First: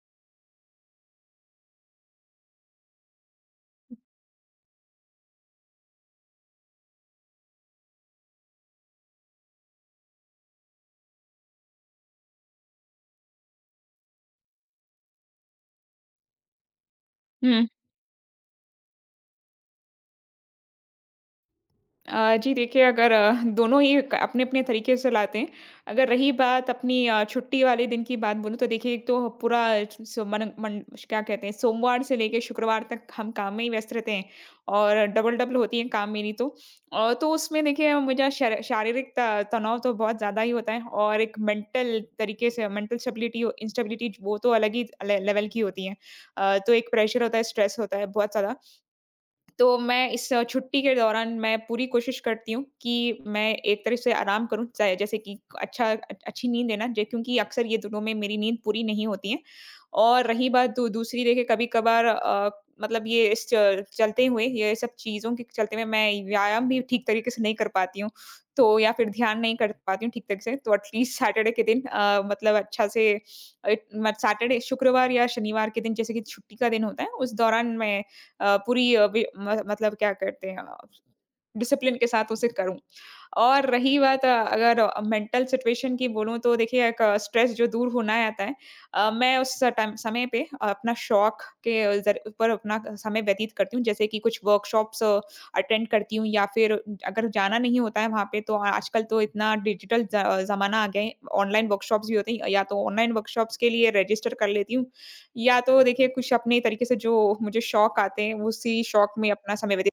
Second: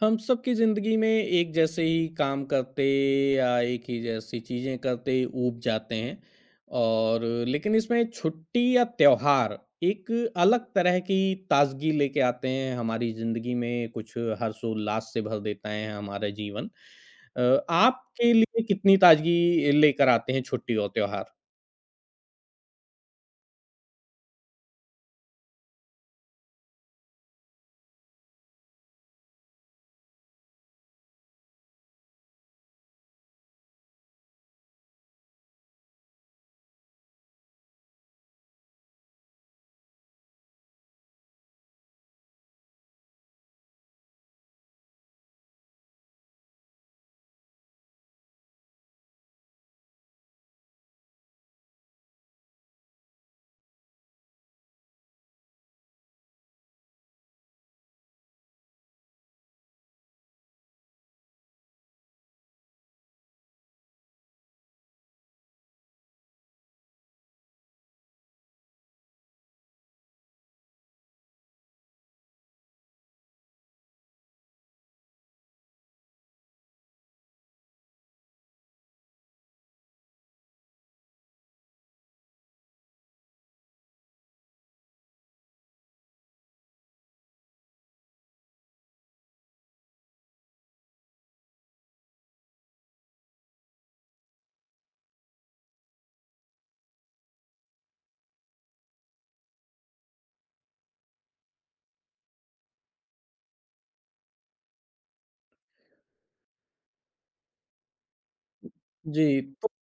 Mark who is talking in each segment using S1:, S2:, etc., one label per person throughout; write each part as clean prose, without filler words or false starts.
S1: हम सबकी ज़िंदगी में एक जैसे ही काम करते या एक ही जैसी चीज़ें करते ऊब जाते हैं। लेकिन इसमें छुट्टी या त्योहार एक अलग तरह की ताजगी लेके आते हैं हमारी ज़िंदगी में। कुछ हर्षोल्लास से भर देता है हमारा जीवन। अ,
S2: हुँ।
S1: आपके लिए कितनी ताजगी लेकर आते हैं छुट्टी और त्योहार?
S2: जी देखिए, अगर दोनों ही क अपने-अपने तरीके से लाते हैं। अगर रही बात अपनी छुट्टी वाले दिन की बात बोलूँ तो देखिए, एक तो पूरा स मन मन क्या कहते हैं, सोमवार से लेके शुक्रवार तक हम काम में ही व्यस्त रहते हैं और डबल-डबल होती है काम मेरी तो। तो उसमें देखिए, मुझे शर शारीरिक त तनाव तो बहुत ज़्यादा ही होता है और एक मेंटल तरीके से मेंटल स्टेबिलिटी इंस्टेबिलिटी वो तो अलग ही ले लेवल की होती है। तो एक प्रेशर होता है, स्ट्रेस होता है बहुत ज़्यादा। तो मैं इस छुट्टी के दौरान मैं पूरी कोशिश करती हूँ कि मैं एक तरह से आराम करूँ, चाहे जैसे कि अच्छी नींद लेना जे क्योंकि अक्सर ये दोनों में मेरी नींद पूरी नहीं होती है। और रही बात दू दूसरी, देखिए कभी-कभार मतलब ये इस च चलते हुए ये सब चीज़ों के चलते हुए मैं व्यायाम भी ठीक तरीके से नहीं कर पाती हूँ, तो या फिर ध्यान नहीं कर पाती हूँ ठीक तरीके से, तो एटलीस्ट सैटरडे के दिन मतलब अच्छा से अ, मत सैटरडे, शुक्रवार या शनिवार के दिन जैसे कि छुट्टी का दिन होता है, उस दौरान मैं पूरी अ, वे म मतलब क्या कहते हैं, डिसिप्लिन के साथ उसे करूँ। और रही बात अगर मेंटल सिचुएशन की बोलूँ तो देखिए एक स्ट्रेस जो दूर होना आता है, मैं उस टाइम समय पे अपना शौक के ज़र ऊपर अपना समय व्यतीत करती हूँ। जैसे कि कुछ वर्कशॉप्स अटेंड करती हूँ या फिर अगर जाना नहीं होता है वहाँ पे तो आजकल तो इतना डिजिटल ज ज़माना आ गया है। ऑनलाइन वर्कशॉप्स भी होती हैं या तो ऑनलाइन वर्कशॉप्स के लिए रजिस्टर कर लेती हूँ। या तो देखिए कुछ अपने तरीके से जो मुझे शौक आते हैं, उसी शौक
S1: जी।
S2: में अपना समय व्यतीत।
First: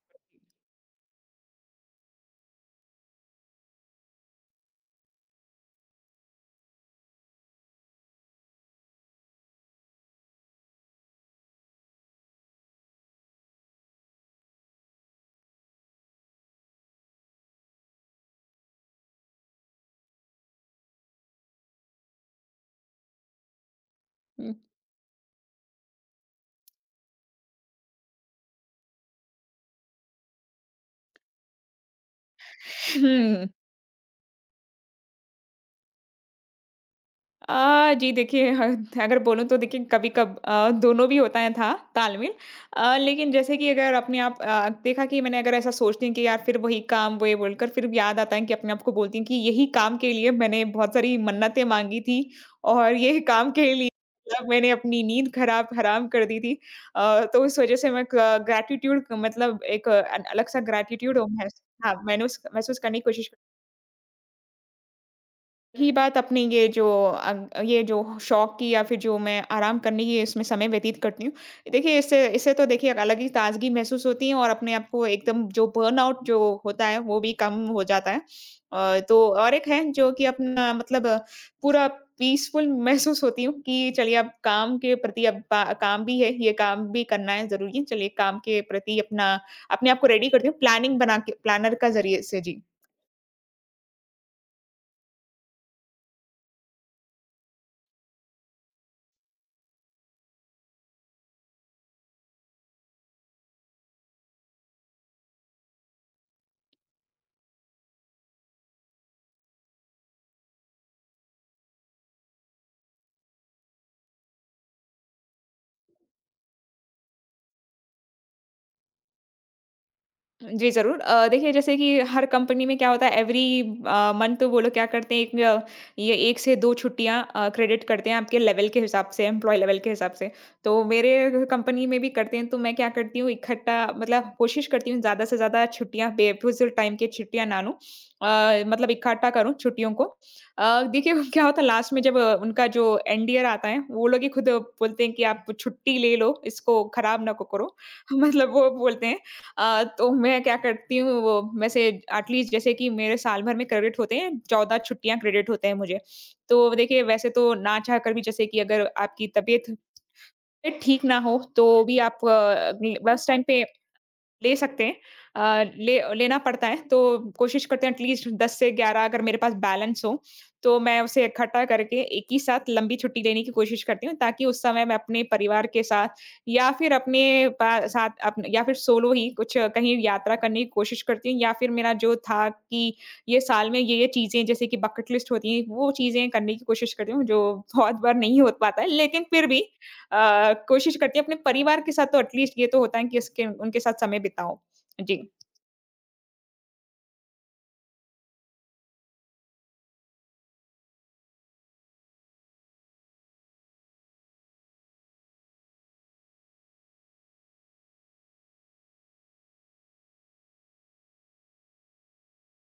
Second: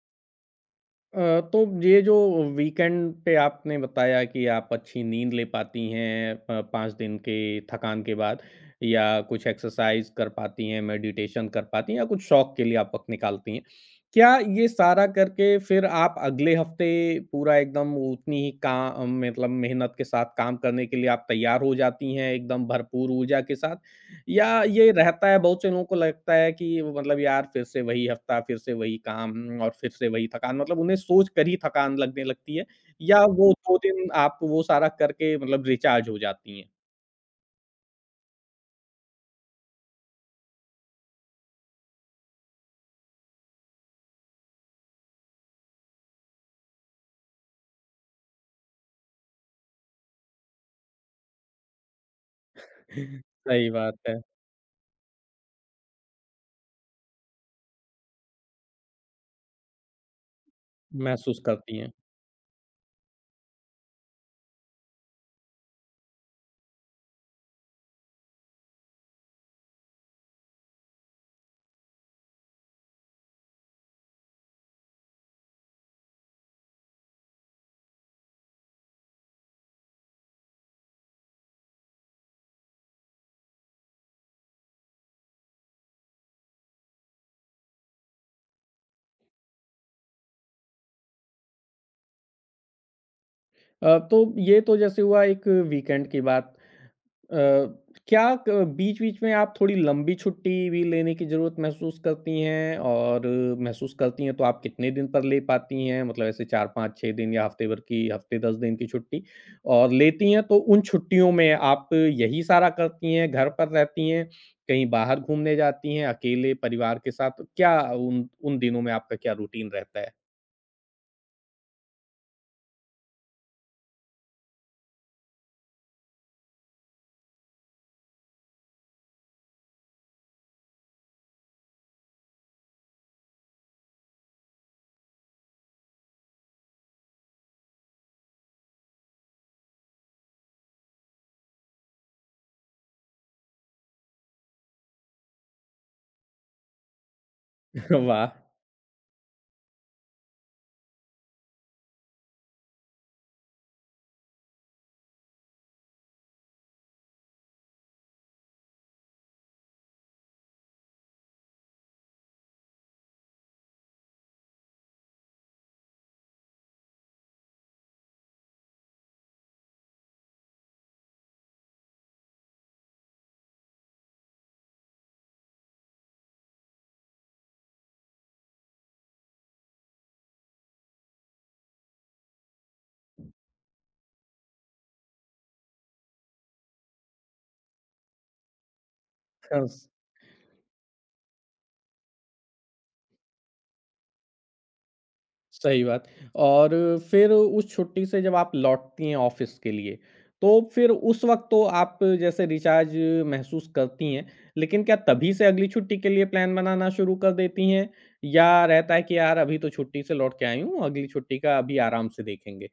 S1: तो ये जो वीकेंड पे आपने बताया कि आप अच्छी नींद ले पाती हैं, 5 दिन के थकान के बाद, या कुछ एक्सरसाइज़ कर पाती हैं, मेडिटेशन कर पाती हैं या कुछ शौक के लिए आप वक़्त निकालती हैं। क्या ये सारा करके फिर आप अगले हफ़्ते पूरा एकदम उतनी ही का मतलब मेहनत के साथ काम करने के लिए आप तैयार हो जाती हैं, एकदम भरपूर ऊर्जा के साथ? या ये रहता है बहुत से लोगों को लगता है कि वो मतलब यार फिर से वही हफ्ता, फिर से वही काम और फिर से वही थकान मतलब उन्हें सोच कर ही थकान लगने लगती है, या
S2: हुँ।
S1: वो 2 दिन आप वो सारा करके मतलब रिचार्ज हो जाती हैं।
S2: जी देखिए, ह अगर बोलूँ तो देखिए कभी-कभ दोनों भी होता है था तालमेल। लेकिन जैसे कि अगर अपने आप देखा कि मैंने, अगर ऐसा सोचती हूँ कि यार फिर वही काम, वही बोलकर फिर भी याद आता है कि अपने आप को बोलती हूँ कि यही काम के लिए मैंने बहुत सारी मन्नतें माँगी थी और यही काम
S1: सही
S2: के लिए
S1: बात है।
S2: मतलब मैंने अपनी नींद खराब हराम कर दी थी। तो उस वज़ह से मैं क ग्रैटिट्यूड, मतलब एक अलग-सा ग्रैटिट्यूड और
S1: महसूस
S2: महस
S1: करती हैं।
S2: हाँ, मैनूस महसूस करने की कोशिश। ही बात अपने ये जो शौक की या फिर जो मैं आराम करने की इसमें समय व्यतीत करती हूँ। देखिए, इससे इससे तो देखिए एक अलग ही ताज़गी महसूस होती है और अपने आप को एकदम जो बर्नआउट जो होता है वो भी कम हो जाता है। तो और एक है जो कि अपना, मतलब पूरा पीसफुल महसूस होती हूँ कि चलिए अब काम के प्रति, अब पा काम भी है, ये काम भी करना है, ज़रूरी है। चलिए काम के प्रति अपना अपने आप को रेडी करती हूँ, प्लानिंग बना के, प्लानर का ज़रिए से। जी।
S1: तो ये तो जैसे हुआ एक वीकेंड की बात। अ, क्या क बीच-बीच में आप थोड़ी लंबी छुट्टी भी लेने की ज़रूरत महसूस करती हैं? और महसूस करती हैं तो आप कितने दिन पर ले पाती हैं? मतलब ऐसे 4, 5, 6 दिन या हफ़्ते 10 दिन की छुट्टी? और लेती हैं तो उन छुट्टियों में आप यही सारा करती हैं, घर पर रहती हैं, कहीं बाहर घूमने जाती हैं, अकेले परिवार के साथ? क्या उन उन दिनों में आपका क्या रूटीन रहता है?
S2: जी, ज़रूर। देखिए जैसे कि हर कंपनी में क्या होता है, एवरी मंथ तो वो लोग क्या करते हैं एक ये 1 से 2 छुट्टियाँ क्रेडिट करते हैं आपके लेवल के हिसाब से, एम्प्लॉयी लेवल के हिसाब से। तो मेरे कंपनी में भी करते हैं, तो मैं क्या करती हूँ, इकट्ठा, मतलब कोशिश करती हूँ ज़्यादा से ज़्यादा छुट्टियाँ, बेफिज़ूल टाइम की छुट्टियाँ ना लूँ। मतलब इकट्ठा करूँ छुट्टियों को। देखिए क्या होता है, लास्ट में जब उनका जो एंड ईयर आता है, वो लोग ही खुद बोलते हैं कि आप छुट्टी ले लो, इसको खराब ना को करो।
S1: वाह!
S2: मतलब वो बोलते हैं। तो मैं क्या करती हूँ, वो मैं से एटलीस्ट जैसे कि मेरे साल भर में क्रेडिट होते हैं, 14 छुट्टियाँ क्रेडिट होते हैं मुझे। तो देखिए वैसे तो ना चाह कर भी, जैसे कि अगर आपकी तबीयत ठीक ना हो, तो भी आप बस टाइम पे ले सकते हैं, ले लेना पड़ता है, तो कोशिश करते हैं एटलीस्ट 10 से 11, अगर मेरे पास बैलेंस हो, तो मैं उसे इकट्ठा करके एक ही साथ लंबी छुट्टी लेने की कोशिश करती हूँ, ताकि उस समय मैं अपने परिवार के साथ या फिर अपने पा साथ अपने या फिर सोलो ही कुछ कहीं यात्रा करने की कोशिश करती हूँ, या फिर मेरा जो था कि ये साल में ये-ये चीज़ें जैसे कि बकेट लिस्ट होती हैं, वो चीज़ें करने की कोशिश करती हूँ जो बहुत बार नहीं हो पाता है, लेकिन फिर भी कोशिश करती है अपने परिवार के साथ, तो एटलीस्ट ये तो होता है कि इसके उनके साथ समय बिताओ। जी।
S1: सही बात। और फिर उस छुट्टी से जब आप लौटती हैं ऑफ़िस के लिए, तो फिर उस वक़्त तो आप जैसे रिचार्ज महसूस करती हैं, लेकिन क्या तभी से अगली छुट्टी के लिए प्लान बनाना शुरू कर देती हैं? या रहता है कि यार अभी तो छुट्टी से लौट के आई हूँ, अगली छुट्टी का अभी आराम से देखेंगे?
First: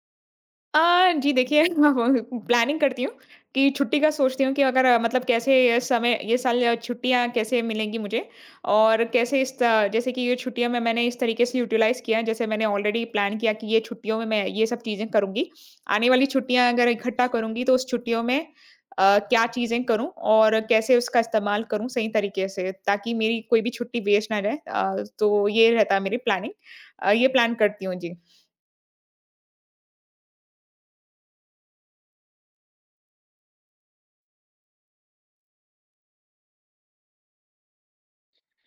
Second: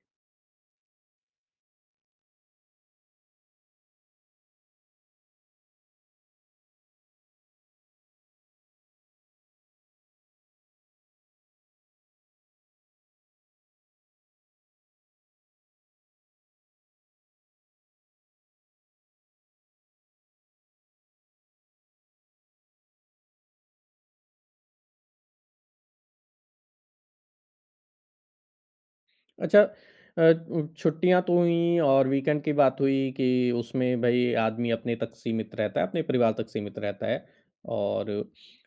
S2: जी देखिए प्लानिंग करती हूँ कि छुट्टी का सोचती हूँ कि अगर मतलब कैसे ये समय, ये साल छुट्टियाँ कैसे मिलेंगी मुझे, और कैसे जैसे कि ये छुट्टियाँ मैंने इस तरीके से यूटिलाइज किया है, जैसे मैंने ऑलरेडी प्लान किया कि ये छुट्टियों में मैं ये सब चीज़ें करूँगी, आने वाली छुट्टियाँ अगर इकट्ठा करूँगी तो उस छुट्टियों में क्या चीज़ें करूँ और कैसे उसका इस्तेमाल करूँ सही तरीके से ताकि मेरी कोई भी छुट्टी वेस्ट ना रहे। तो ये रहता है मेरी प्लानिंग, ये प्लान करती हूँ। जी।
S1: अच्छा। छुट्टियाँ तो हुईं और वीकेंड की बात हुई कि उसमें भई आदमी अपने तक सीमित रहता है, अपने परिवार तक सीमित रहता है, और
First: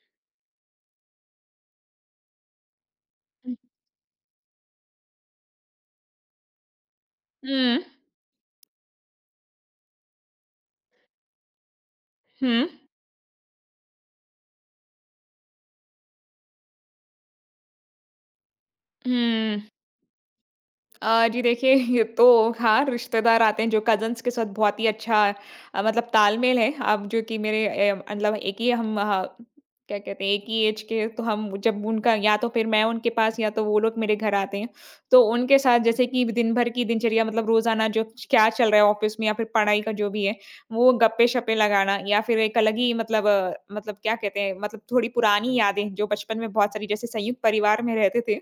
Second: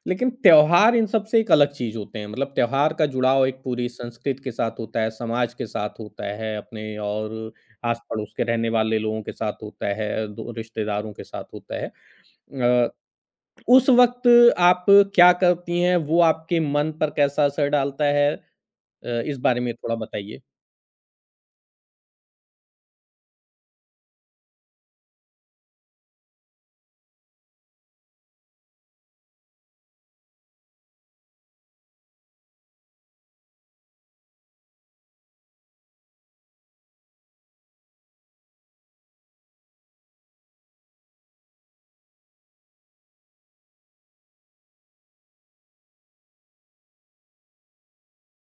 S1: लेकिन त्योहार इन सब से एक अलग चीज़ होते हैं। मतलब त्योहार का जुड़ाव एक पूरी संस्कृति के साथ होता है, समाज के साथ होता है अपने और
S2: हम्म।
S1: आस-पड़ोस के रहने वाले लोगों के साथ होता है, दो रिश्तेदारों के साथ होता है।
S2: हम्म।
S1: अ, उस वक़्त आप क्या करती हैं? वो आपके मन पर कैसा असर डालता है? इस बारे
S2: हुँ।
S1: में थोड़ा बताइए।
S2: जी देखिए, ये तो हाँ, रिश्तेदार आते हैं, जो कज़न्स के साथ बहुत ही अच्छा मतलब तालमेल है। अब जो कि मेरे मतलब एक ही हम, ह क्या कहते हैं, एक ही ऐज के, तो हम जब उनका या तो फिर मैं उनके पास या तो वो लोग मेरे घर आते हैं। तो उनके साथ जैसे कि दिन भर की दिनचर्या, मतलब रोज़ाना जो क्या चल रहा है ऑफ़िस में या फिर पढ़ाई का जो भी है, वो गप्पे-शप्पे लगाना, या फिर एक अलग ही मतलब मतलब क्या कहते हैं, मतलब थोड़ी पुरानी यादें जो बचपन में बहुत सारी जैसे संयुक्त परिवार में रहते थे,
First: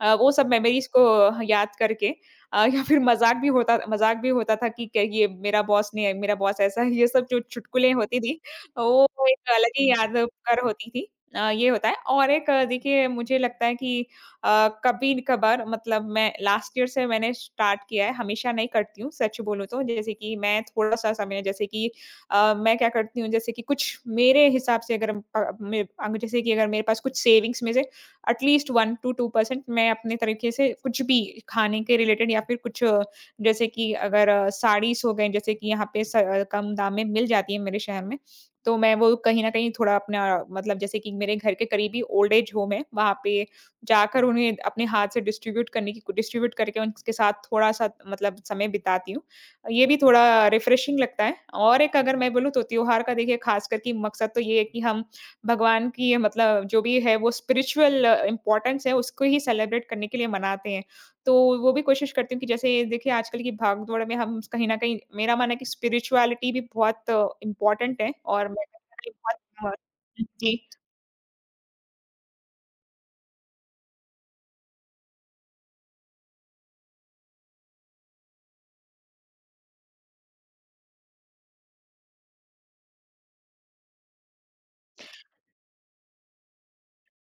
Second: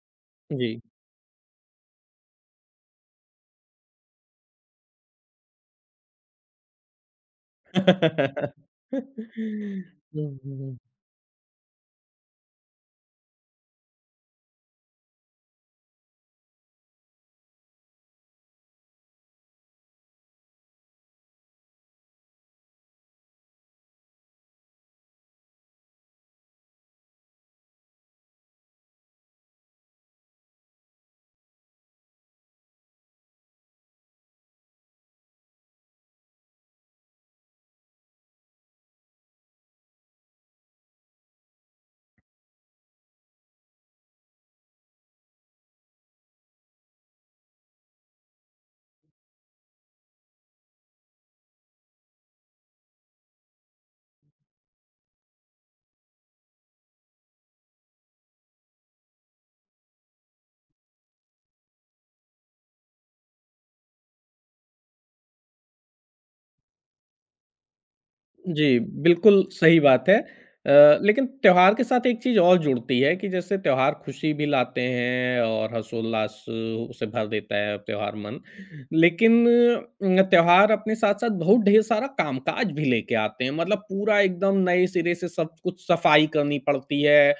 S2: वो सब
S1: जी।
S2: मेमोरीज़ को याद करके। या फिर मज़ाक भी होता था कि क्या, ये मेरा बॉस ने मेरा बॉस ऐसा है, ये सब जो चुटकुलें होती थी,
S1: हुँ,
S2: वो एक अलग ही
S1: हुँ,
S2: यादगार
S1: हुँ,
S2: होती थी। ये होता है, और एक देखिए मुझे लगता है कि अ, कभी-कभार, मतलब मैं लास्ट ईयर से मैंने स्टार्ट किया है, हमेशा नहीं करती हूँ सच बोलूँ तो। जैसे कि मैं थोड़ा-सा समय, जैसे कि मैं क्या करती हूँ जैसे कि कुछ मेरे हिसाब से अगर, मैं जैसे कि अगर मेरे पास कुछ सेविंग्स में से एटलीस्ट 1 टू 2% मैं अपने तरीके से, कुछ भी खाने के रिलेटेड या फिर कुछ, जैसे कि अगर साड़ीज़ हो गए, जैसे कि यहाँ पे कम दाम में मिल जाती है मेरे शहर में, तो मैं वो कहीं न कहीं थोड़ा अपना, मतलब जैसे कि मेरे घर के करीब ही ओल्ड एज होम है, वहाँ पे जाकर उन्हें अपने हाथ से डिस्ट्रीब्यूट करने की डिस्ट्रीब्यूट करके उनके साथ थोड़ा-सा मतलब समय बिताती हूँ। ये भी थोड़ा रिफ्रेशिंग लगता है। और एक अगर मैं बोलूँ तो त्योहार का, देखिए ख़ास करके मकसद तो ये है कि हम भगवान की ये, मतलब जो भी है वो स्पिरिचुअल इम्पोर्टेंस है, उसको ही सेलिब्रेट करने के लिए मनाते हैं। तो वो भी कोशिश करती हूँ कि, जैसे देखिए आजकल की भाग-दौड़ में हम कहीं न कहीं, मेरा मानना है कि स्पिरिचुअलिटी भी बहुत इम्पोर्टेंट है, और मैं
S1: जी,
S2: बहुत।
S1: बिल्कुल
S2: हाँ,
S1: सही बात है।
S2: जी।
S1: लेकिन त्योहार के साथ एक चीज़ और जुड़ती है कि जैसे त्योहार खुशी भी लाते हैं और हर्षोल्लास से भर देता है त्योहार मन। लेकिन त्योहार अपने साथ-साथ बहुत ढेर सारा कामकाज भी लेके आते हैं। मतलब पूरा एकदम नए सिरे से सब कुछ सफाई करनी पड़ती है,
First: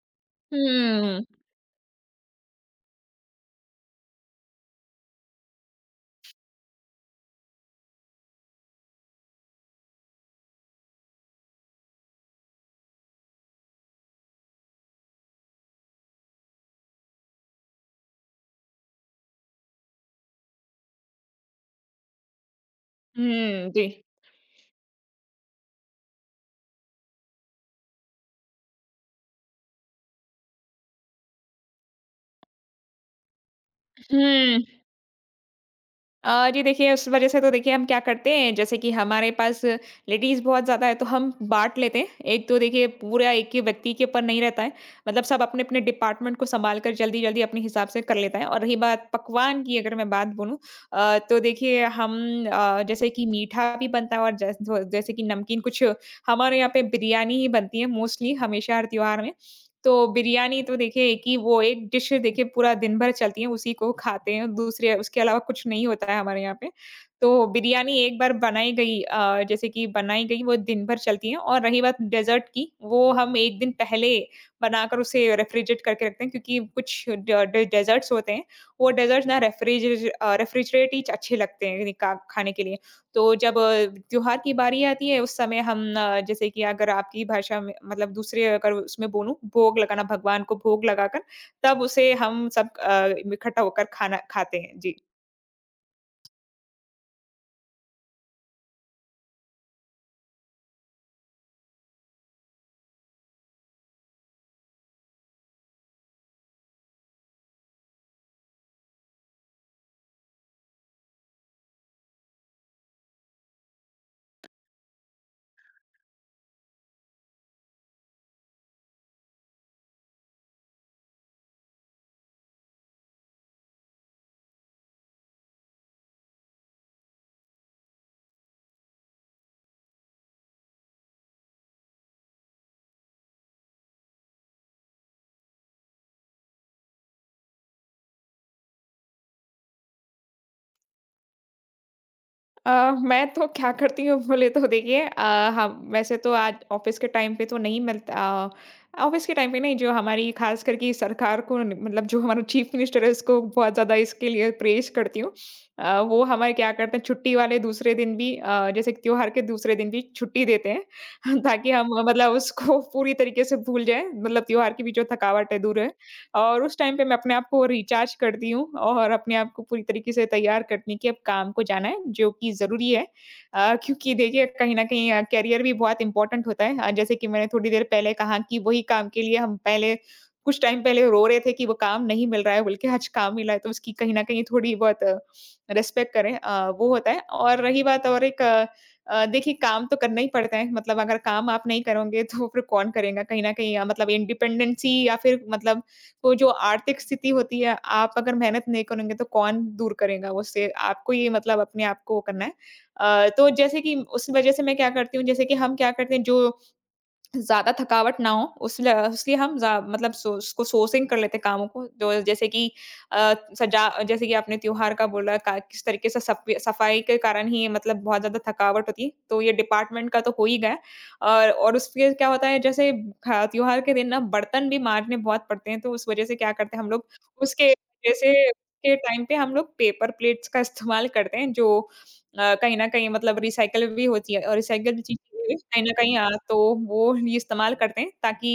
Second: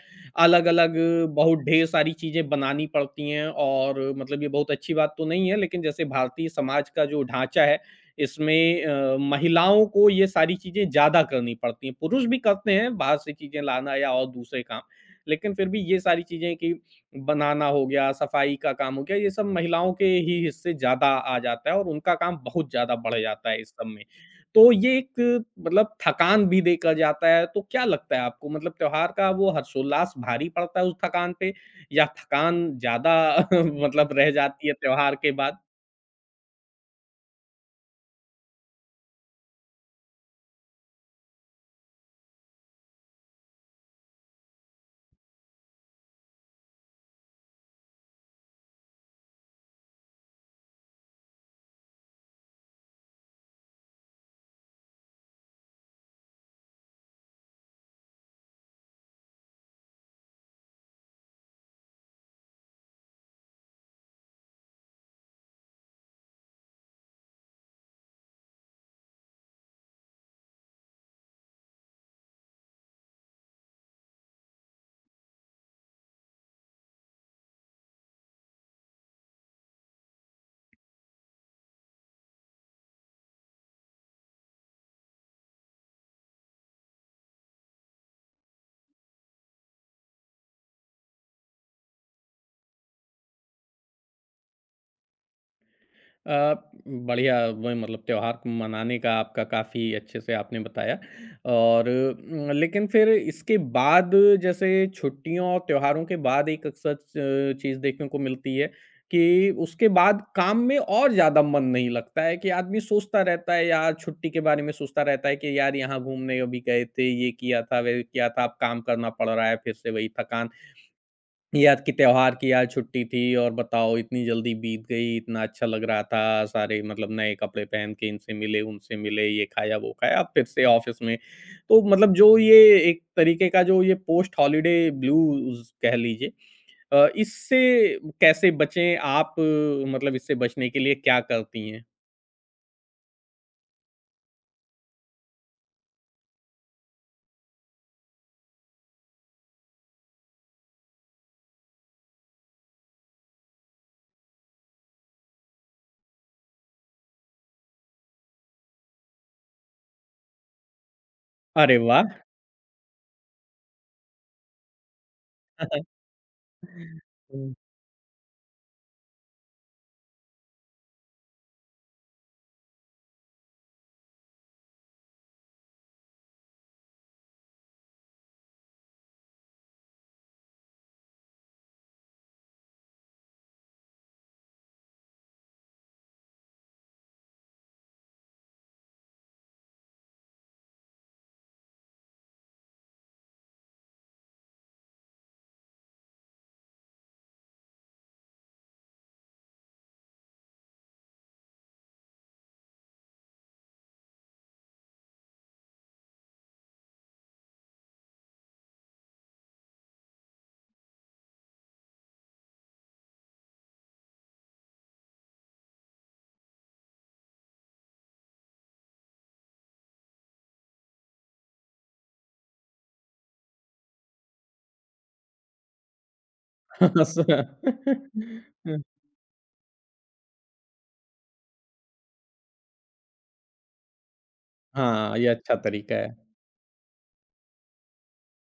S1: अलग-अलग
S2: हुँ।
S1: बहुत ढेर सारी चीज़ें बनानी पड़ती हैं, और मतलब ये बहुत अच्छी बात तो नहीं है लेकिन जैसे भारतीय समाज का जो ढाँचा है इसमें महिलाओं को ये सारी चीज़ें ज़्यादा करनी पड़ती हैं। पुरुष भी करते हैं बाहर से चीज़ें लाना या और दूसरे काम, लेकिन फिर भी ये सारी चीज़ें कि बनाना हो गया, सफाई का काम हो गया, ये सब महिलाओं के ही हिस्से ज़्यादा आ जाता है और उनका काम बहुत ज़्यादा बढ़ जाता है इस
S2: हुँ, जी।
S1: सब में। तो ये एक मतलब थकान भी देखा जाता है, तो क्या लगता है आपको मतलब त्योहार का वो हर्षोल्लास भारी पड़ता है उस थकान पे या थकान ज़्यादा मतलब रह
S2: हुँ।
S1: जाती है त्योहार के बाद?
S2: जी देखिए, उस वज़ह से तो देखिए हम क्या करते हैं, जैसे कि हमारे पास लेडीज़ बहुत ज़्यादा है, तो हम बाँट लेते हैं। एक तो देखिए पूरा एक ही व्यक्ति के ऊपर नहीं रहता है, मतलब सब अपने-अपने डिपार्टमेंट को सँभाल कर जल्दी-जल्दी अपने हिसाब से कर लेता है। और रही बात पकवान की, अगर मैं बात बोलूँ तो देखिए हम जैसे कि मीठा भी बनता है और जैसे कि नमकीन, कुछ हमारे यहाँ पे बिरयानी ही बनती है मोस्टली, हमेशा हर त्योहार में। तो बिरयानी तो देखिए एक ही वो एक डिश है, देखिए पूरा दिन भर चलती है, उसी को खाते हैं, दूसरे उसके अलावा कुछ नहीं होता है हमारे यहाँ पे। तो बिरयानी एक बार बनाई गई अ, जैसे कि बनाई गई वो दिन भर चलती है, और रही बात डेज़र्ट की, वो हम 1 दिन पहले बनाकर उसे रेफ्रिजरेट करके रखते हैं क्योंकि कुछ ड डे डेज़र्ट्स होते हैं, वो डेज़र्ट्स ना रेफ्रिजरेट ही अच्छे लगते हैं का खाने के लिए। तो जब त्योहार की बारी आती है, उस समय हम जैसे कि अगर आपकी भाषा में मतलब दूसरे, अगर उसमें बोलूँ, भोग लगाना, भगवान को भोग लगाकर तब उसे हम सब इकट्ठा होकर खाना खाते हैं। जी।
S1: अ, बढ़िया, वही मतलब त्योहार को मनाने का आपका काफ़ी अच्छे से आपने बताया। और लेकिन फिर इसके बाद जैसे छुट्टियों और त्योहारों के बाद एक अक्सर चीज़ देखने को मिलती है कि उसके बाद काम में और ज़्यादा मन नहीं लगता है कि आदमी सोचता रहता है यार छुट्टी के बारे में सोचता रहता है कि यार यहाँ घूमने अभी गए थे ये किया था वे किया था अब काम करना पड़ रहा है फिर से वही थकान, याद कि त्योहार की आज छुट्टी थी और बताओ इतनी जल्दी बीत गई इतना अच्छा लग रहा था, सारे मतलब नए कपड़े पहन के इनसे मिले उनसे मिले ये खाया वो खाया अब फिर से ऑफिस में, तो मतलब जो ये एक तरीके का जो ये पोस्ट हॉलीडे ब्लूज कह लीजिए, इससे कैसे बचें आप, मतलब इससे बचने के लिए क्या करती हैं?
S2: अ, मैं तो क्या करती हूँ बोले तो देखिए, हम वैसे तो आज ऑफिस के टाइम पे तो नहीं मिलता, ऑफिस के टाइम पे नहीं, जो हमारी खास करके सरकार को मतलब जो हमारा चीफ मिनिस्टर है उसको बहुत ज्यादा इसके लिए प्रेज करती हूँ। वो हमारे क्या करते हैं छुट्टी वाले दूसरे दिन भी, जैसे कि त्योहार के दूसरे दिन भी छुट्टी देते हैं। ताकि
S1: अरे
S2: हम
S1: वाह!
S2: मतलब उसको पूरी तरीके से भूल जाए, मतलब त्योहार की भी जो थकावट है दूर है। और उस टाइम पे मैं अपने आप
S1: हुँ।
S2: को रिचार्ज करती हूँ और अपने आप को पूरी तरीके से तैयार करने की अब काम को जाना है जो कि ज़रूरी है। क्योंकि देखिए कहीं न कहीं, करियर भी बहुत इम्पोर्टेंट होता है। जैसे कि मैंने थोड़ी देर पहले कहा कि वही काम के लिए हम पहले कुछ टाइम पहले रो रहे थे कि वो काम नहीं मिल रहा है, बल्कि आज काम मिला है तो उसकी कहीं न कहीं थोड़ी बहुत रिस्पेक्ट करें, वो होता है। और रही बात और एक देखिए काम तो करना ही पड़ता है, मतलब अगर काम आप नहीं करोगे तो फिर कौन करेगा? कहीं न कहीं, मतलब इंडिपेंडेंसी या फिर मतलब तो जो आर्थिक स्थिति होती है, आप अगर मेहनत नहीं करेंगे तो कौन दूर करेगा उससे, आपको ये मतलब अपने आप को वो करना है। तो जैसे कि उस वज़ह से मैं क्या करती हूँ, जैसे कि हम क्या करते हैं जो ज़्यादा थकावट ना हो उस ल इसलिए हम ज़ा मतलब सो उसको सोर्सिंग कर लेते हैं कामों को। जो जैसे कि सजा जैसे कि आपने त्योहार का बोला का किस तरीके से सफ़ी सफ़ाई के कारण ही मतलब बहुत ज़्यादा थकावट होती है, तो ये डिपार्टमेंट का तो हो ही गया। और उसके क्या होता है, जैसे ख त्योहार के दिन ना बर्तन भी माँजने बहुत पड़ते हैं, तो उस वज़ह से क्या करते हैं हम लोग उसके जैसे के टाइम पे हम लोग पेपर प्लेट्स का इस्तेमाल करते हैं, जो कहीं न कहीं मतलब रिसाइकिल भी होती है और रिसाइकिल
S1: हाँ, ये अच्छा
S2: चीज़ें कहीं न
S1: तरीका
S2: कहीं,
S1: है।
S2: तो वो ये इस्तेमाल करते हैं, ताकि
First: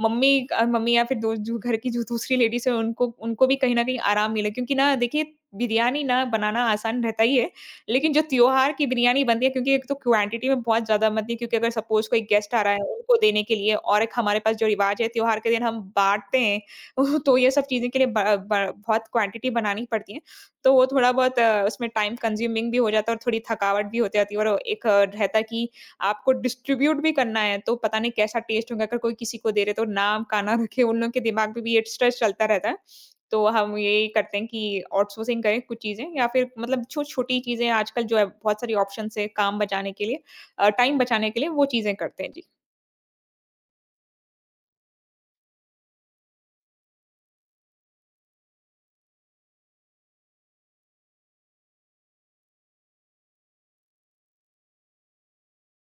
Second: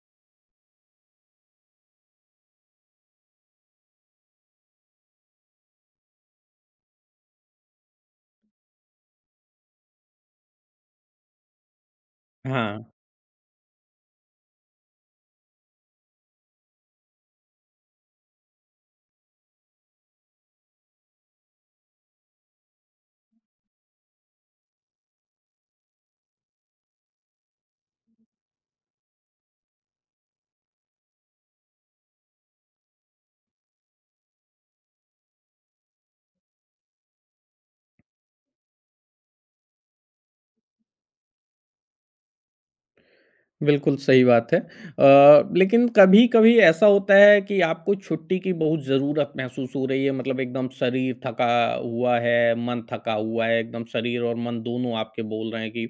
S2: मम्मी या फिर दो जो घर की जो दूसरी लेडीज़ है उनको उनको भी कहीं न कहीं आराम मिले, क्योंकि ना देखिए बिरयानी ना बनाना आसान रहता ही है। लेकिन जो त्योहार की बिरयानी बनती है, क्योंकि एक तो क्वांटिटी में बहुत ज़्यादा बनती है, क्योंकि अगर सपोज़ कोई गेस्ट आ रहा है
S1: हाँ।
S2: उनको देने के लिए और एक हमारे पास जो रिवाज़ है त्योहार के दिन हम बाँटते हैं। तो ये सब चीज़ों के लिए ब ब बहुत क्वांटिटी बनानी पड़ती है। तो वो थोड़ा बहुत उसमें टाइम कंज्यूमिंग भी हो जाता है और थोड़ी थकावट भी होती जाती है, और एक रहता है कि आपको डिस्ट्रीब्यूट भी करना है, तो पता नहीं कैसा टेस्ट होगा, अगर कोई किसी को दे रहे तो नाम का ना रखे, उन लोगों के दिमाग में भी ये स्ट्रेस चलता रहता है। तो हम यही करते हैं कि आउटसोर्सिंग करें कुछ चीज़ें या फिर मतलब छो-छोटी चीज़ें, आजकल जो है बहुत सारी ऑप्शंस है काम बचाने के लिए, टाइम बचाने के लिए वो चीज़ें करते हैं। जी।
S1: बिल्कुल सही बात है। लेकिन कभी-कभी ऐसा होता है कि आपको छुट्टी की बहुत ज़रूरत महसूस हो रही है मतलब एकदम शरीर थका हुआ है, मन थका हुआ है, एकदम शरीर और मन दोनों आपके बोल रहे हैं कि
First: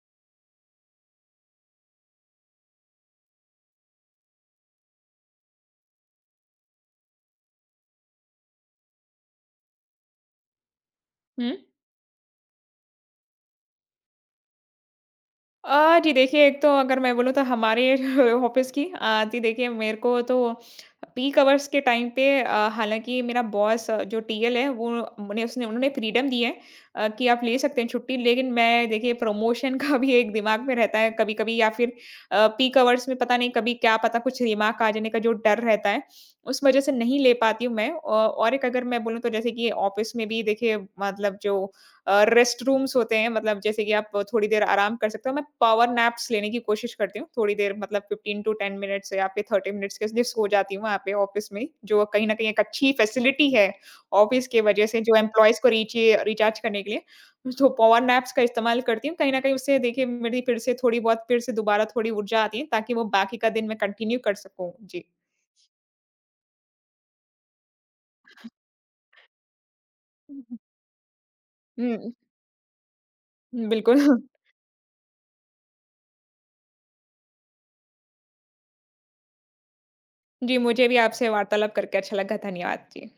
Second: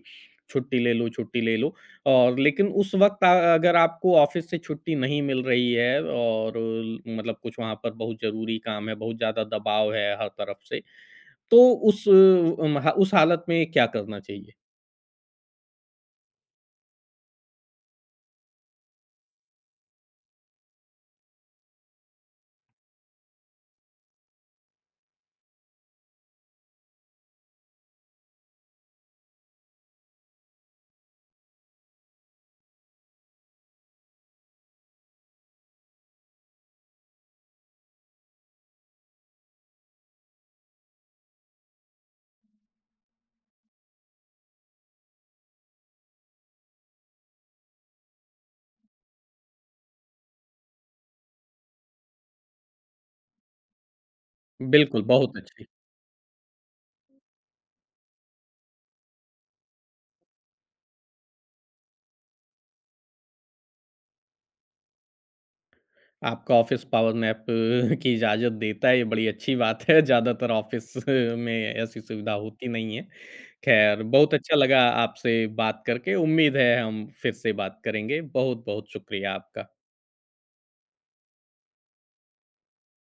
S1: छुट्टी ले लो, छुट्टी ले लो, लेकिन उस वक़्त अगर आपको ऑफ़िस से छुट्टी नहीं मिल रही है और मतलब कुछ वहाँ पर बहुत ज़रूरी काम है, बहुत ज़्यादा दबाव है हर तरफ से,
S2: हुँ।
S1: तो उस हालत में क्या करना चाहिए?
S2: जी देखिए, एक तो अगर मैं बोलूँ तो हमारे ऑफ़िस की, जी देखिए मेरे को तो पीक आवर्स के टाइम पे, हालाँकि मेरा बॉस जो टीएल है वो मने उसने उन्होंने फ्रीडम दी है कि आप ले सकते हैं छुट्टी। लेकिन मैं देखिए प्रमोशन का भी एक दिमाग में रहता है कभी-कभी, या फिर पीक आवर्स में पता नहीं कभी क्या पता कुछ रिमार्क आ जाने का जो डर रहता है, उस वज़ह से नहीं ले पाती हूँ मैं। और एक अगर मैं बोलूँ तो जैसे कि ऑफ़िस में भी देखिए मतलब जो रेस्ट रूम्स होते हैं, मतलब जैसे कि आप थोड़ी देर आराम कर सकते हो। मैं पावर नैप्स लेने की कोशिश करती हूँ, थोड़ी देर मतलब 15-10 मिनट्स या फिर 30 मिनट्स के लिए सो जाती हूँ वहाँ पे ऑफ़िस में, जो कहीं न कहीं एक अच्छी फैसिलिटी है ऑफ़िस के वजह से
S1: बिल्कुल,
S2: जो
S1: बहुत
S2: एम्प्लॉइज़
S1: अच्छे।
S2: को रीचे रिचार्ज करने के लिए। तो पावर नैप्स का इस्तेमाल करती हूँ, कहीं न कहीं उससे देखिए मेरी फिर से थोड़ी बहुत फिर से दोबारा थोड़ी ऊर्जा आती है, ताकि वो बाकी का दिन मैं कंटिन्यू कर सकूँ। जी।
S1: आपका ऑफ़िस पावर नैप की इजाज़त देता है, ये बड़ी अच्छी बात है, ज़्यादातर ऑफ़िस में ऐसी
S2: हुँ,
S1: सुविधा होती नहीं है। ख़ैर
S2: बिल्कुल।
S1: बहुत अच्छा लगा आपसे बात करके, उम्मीद है हम फिर से बात करेंगे। बहुत-बहुत शुक्रिया आपका।
S2: जी, मुझे भी आपसे वार्तालाप करके अच्छा लगा। धन्यवाद। जी।